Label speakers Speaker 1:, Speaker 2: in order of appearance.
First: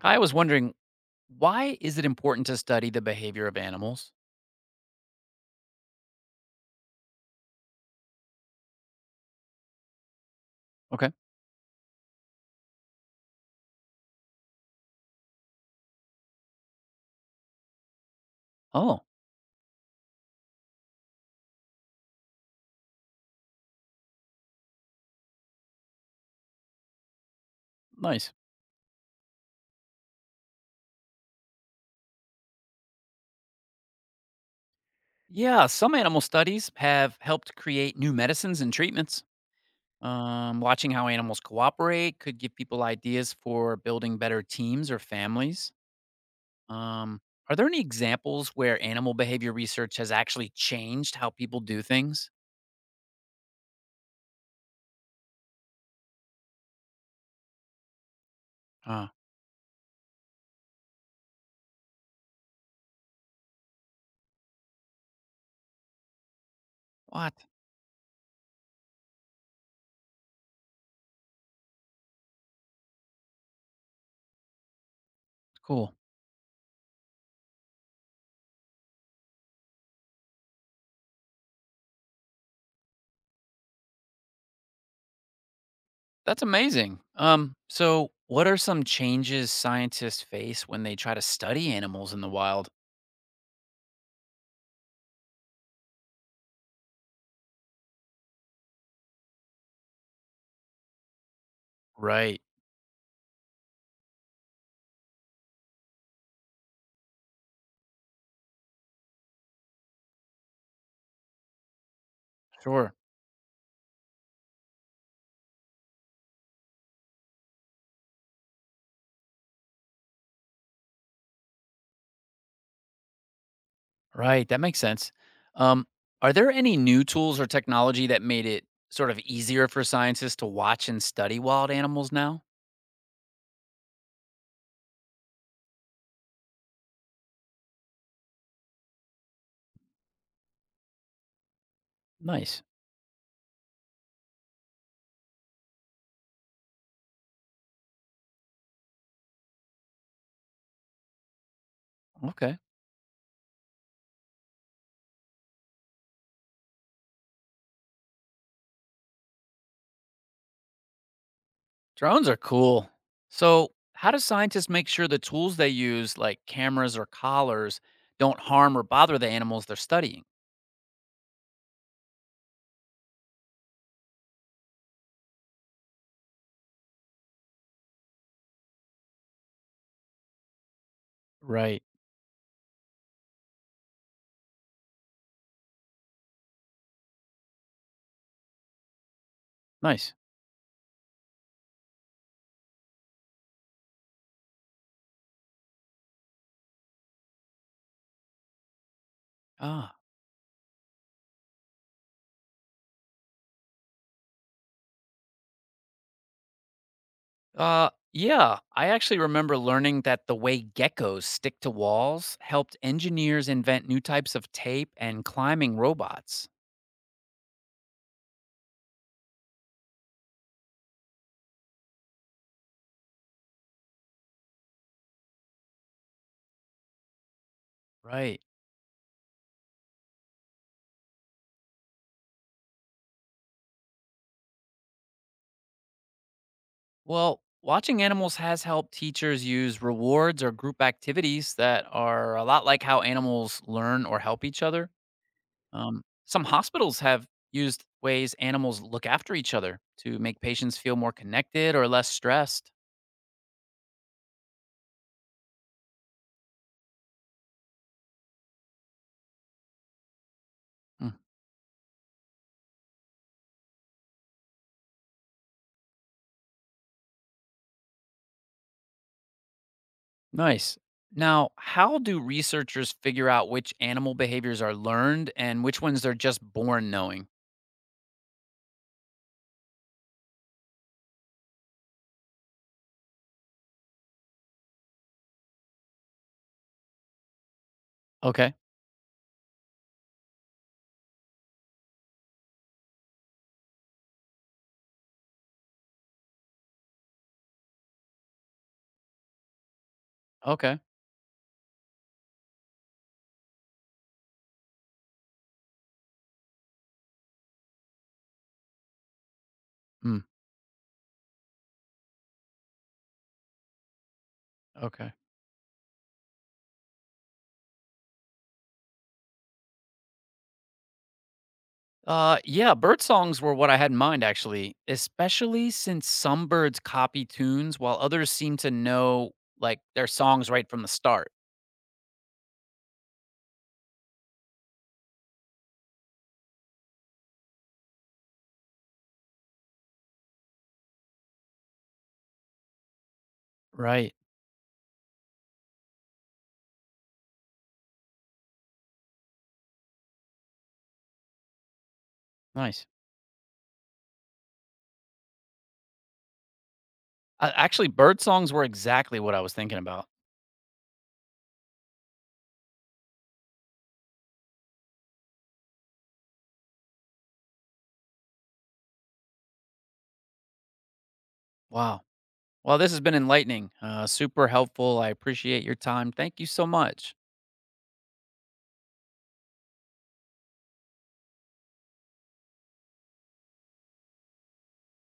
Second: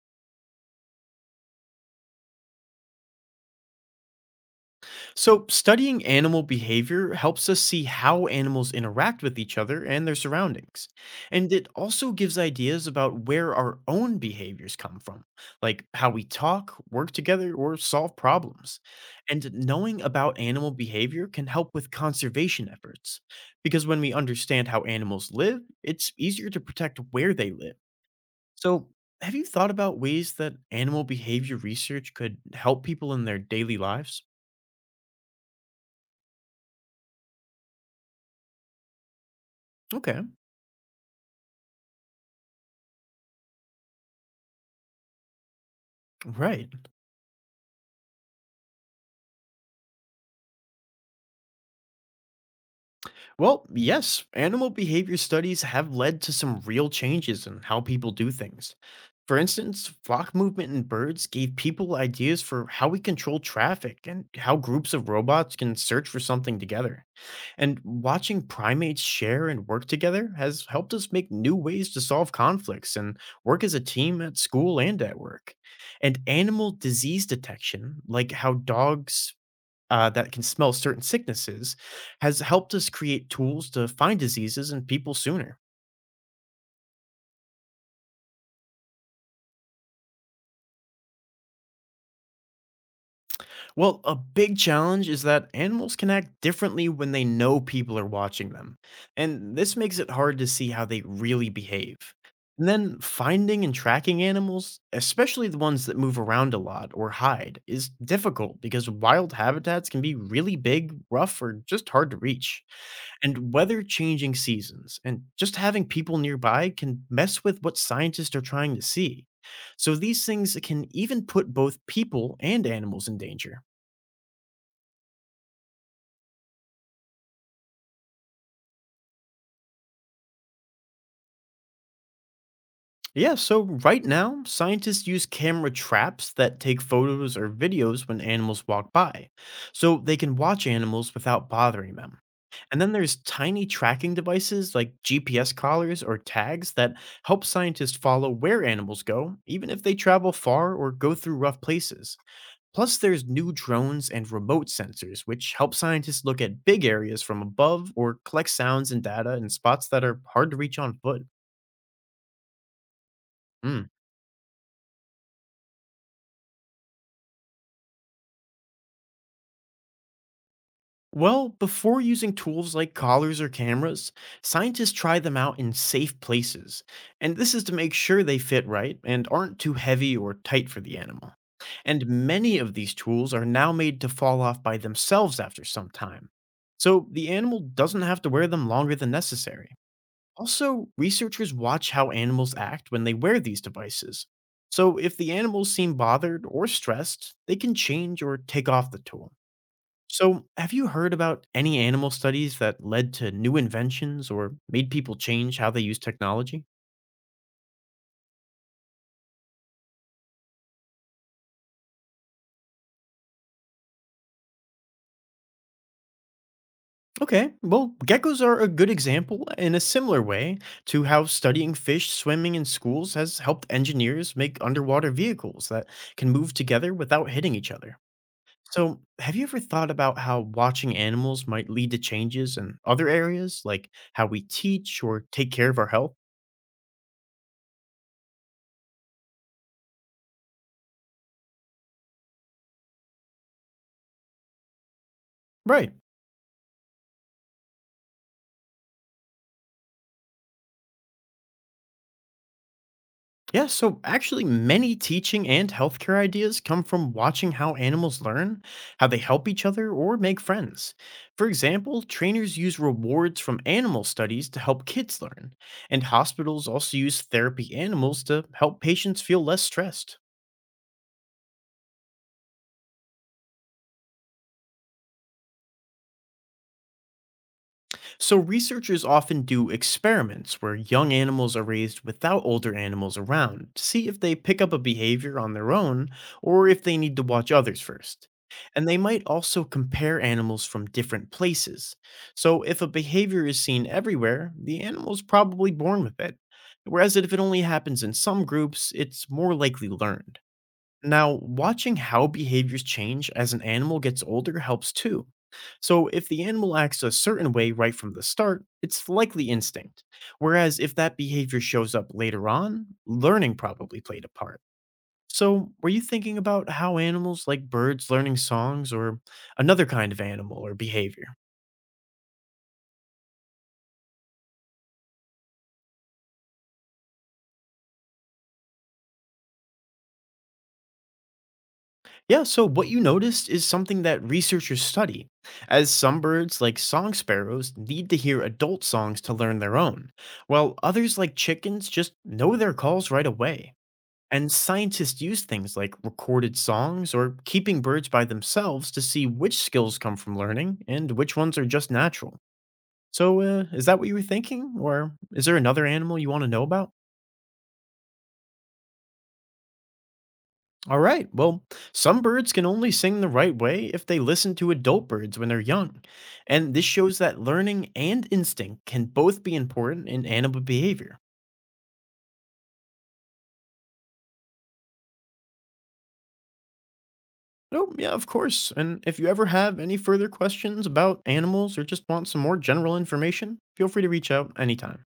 Speaker 1: I was wondering, why is it important to study the behavior of animals?
Speaker 2: So, studying animal behavior helps us see how animals interact with each other and their surroundings.
Speaker 1: Okay.
Speaker 2: And it also gives ideas about where our own behaviors come from, like how we talk, work together, or solve problems.
Speaker 1: Oh,
Speaker 2: And knowing about animal behavior can help with conservation efforts, because when we understand how animals live, it's easier to protect where they live.
Speaker 1: nice.
Speaker 2: So, have you thought about ways that animal behavior research could help people in their daily lives?
Speaker 1: Yeah, some animal studies have helped create new medicines and treatments.
Speaker 2: Okay,
Speaker 1: Watching how animals cooperate could give people ideas for building better teams or families.
Speaker 2: right.
Speaker 1: Um, are there any examples where animal behavior research has actually changed how people do things?
Speaker 2: Well, yes, animal behavior studies have led to some real changes in how people do things.
Speaker 1: Uh,
Speaker 2: For instance, flock movement in birds gave people ideas for how we control traffic and how groups of robots can search for something together.
Speaker 1: What?
Speaker 2: And watching primates share and work together has helped us make new ways to solve conflicts and work as a team at school and at work.
Speaker 1: Cool.
Speaker 2: And animal disease detection, like how dogs, that can smell certain sicknesses has helped us create tools to find diseases in people sooner.
Speaker 1: That's amazing. So what are some changes scientists face when they try to study animals in the wild?
Speaker 2: Well, a big challenge is that animals can act differently when they know people are watching them, and this makes it hard to see how they really behave.
Speaker 1: Right.
Speaker 2: And then finding and tracking animals, especially the ones that move around a lot or hide, is difficult because wild habitats can be really big, rough, or just hard to reach.
Speaker 1: Sure.
Speaker 2: And weather changing seasons and just having people nearby can mess with what scientists are trying to see. So these things can even put both people and animals in danger.
Speaker 1: Right. That makes sense. Um, are there any new tools or technology that made it sort of easier for scientists to watch and study wild animals now?
Speaker 2: Yeah, so right now, scientists use camera traps that take photos or videos when animals walk by, so they can watch animals without bothering them.
Speaker 1: Nice.
Speaker 2: And then there's tiny tracking devices like GPS collars or tags that help scientists follow where animals go, even if they travel far or go through rough places.
Speaker 1: Okay.
Speaker 2: Plus, there's new drones and remote sensors, which help scientists look at big areas from above or collect sounds and data in spots that are hard to reach on foot.
Speaker 1: Drones are cool. So,
Speaker 2: Hmm.
Speaker 1: how do scientists make sure the tools they use, like cameras or collars, don't harm or bother the animals they're studying?
Speaker 2: Well, before using tools like collars or cameras, scientists try them out in safe places. And this is to make sure they fit right and aren't too heavy or tight for the animal.
Speaker 1: Right.
Speaker 2: And many of these tools are now made to fall off by themselves after some time. So the animal doesn't have to wear them longer than necessary.
Speaker 1: Nice.
Speaker 2: Also, researchers watch how animals act when they wear these devices. So, if the animals seem bothered or stressed, they can change or take off the tool.
Speaker 1: Ah.
Speaker 2: So, have you heard about any animal studies that led to new inventions or made people change how they use technology?
Speaker 1: Yeah, I actually remember learning that the way geckos stick to walls helped engineers invent new types of tape and climbing robots.
Speaker 2: Okay, well, geckos are a good example in a similar way to how studying fish swimming in schools has helped engineers make underwater vehicles that can move together without hitting each other.
Speaker 1: Right.
Speaker 2: So, have you ever thought about how watching animals might lead to changes in other areas, like how we teach or take care of our health?
Speaker 1: Well, watching animals has helped teachers use rewards or group activities that are a lot like how animals learn or help each other.
Speaker 2: Right.
Speaker 1: Some hospitals have used ways animals look after each other to make patients feel more connected or less stressed.
Speaker 2: Yeah, so actually, many teaching and healthcare ideas come from watching how animals learn, how they help each other, or make friends. For example, trainers use rewards from animal studies to help kids learn, and hospitals also use therapy animals to help patients feel less stressed.
Speaker 1: Nice. Now, how do researchers figure out which animal behaviors are learned and which ones they're just born knowing?
Speaker 2: So, researchers often do experiments where young animals are raised without older animals around to see if they pick up a behavior on their own or if they need to watch others first.
Speaker 1: Okay.
Speaker 2: And they might also compare animals from different places. So, if a behavior is seen everywhere, the animal is probably born with it. Whereas if it only happens in some groups, it's more likely learned.
Speaker 1: Okay.
Speaker 2: Now, watching how behaviors change as an animal gets older helps too. So, if the animal acts a certain way right from the start, it's likely instinct.
Speaker 1: Hmm.
Speaker 2: Whereas if that behavior shows up later on, learning probably played a part.
Speaker 1: Okay.
Speaker 2: So, were you thinking about how animals like birds learning songs or another kind of animal or behavior?
Speaker 1: Yeah, bird songs were what I had in mind actually, especially since some birds copy tunes while others seem to know like their songs right from the start.
Speaker 2: Yeah, so what you noticed is something that researchers study, as some birds, like song sparrows, need to hear adult songs to learn their own, while others, like chickens, just know their calls right away.
Speaker 1: Right.
Speaker 2: And scientists use things like recorded songs or keeping birds by themselves to see which skills come from learning and which ones are just natural.
Speaker 1: Nice.
Speaker 2: So, is that what you were thinking? Or is there another animal you want to know about?
Speaker 1: Actually, bird songs were exactly what I was thinking about.
Speaker 2: All right. Well, some birds can only sing the right way if they listen to adult birds when they're young. And this shows that learning and instinct can both be important in animal behavior.
Speaker 1: Wow. Well, this has been enlightening, super helpful. I appreciate your time. Thank you so much.
Speaker 2: Oh, yeah, of course. And if you ever have any further questions about animals or just want some more general information, feel free to reach out anytime.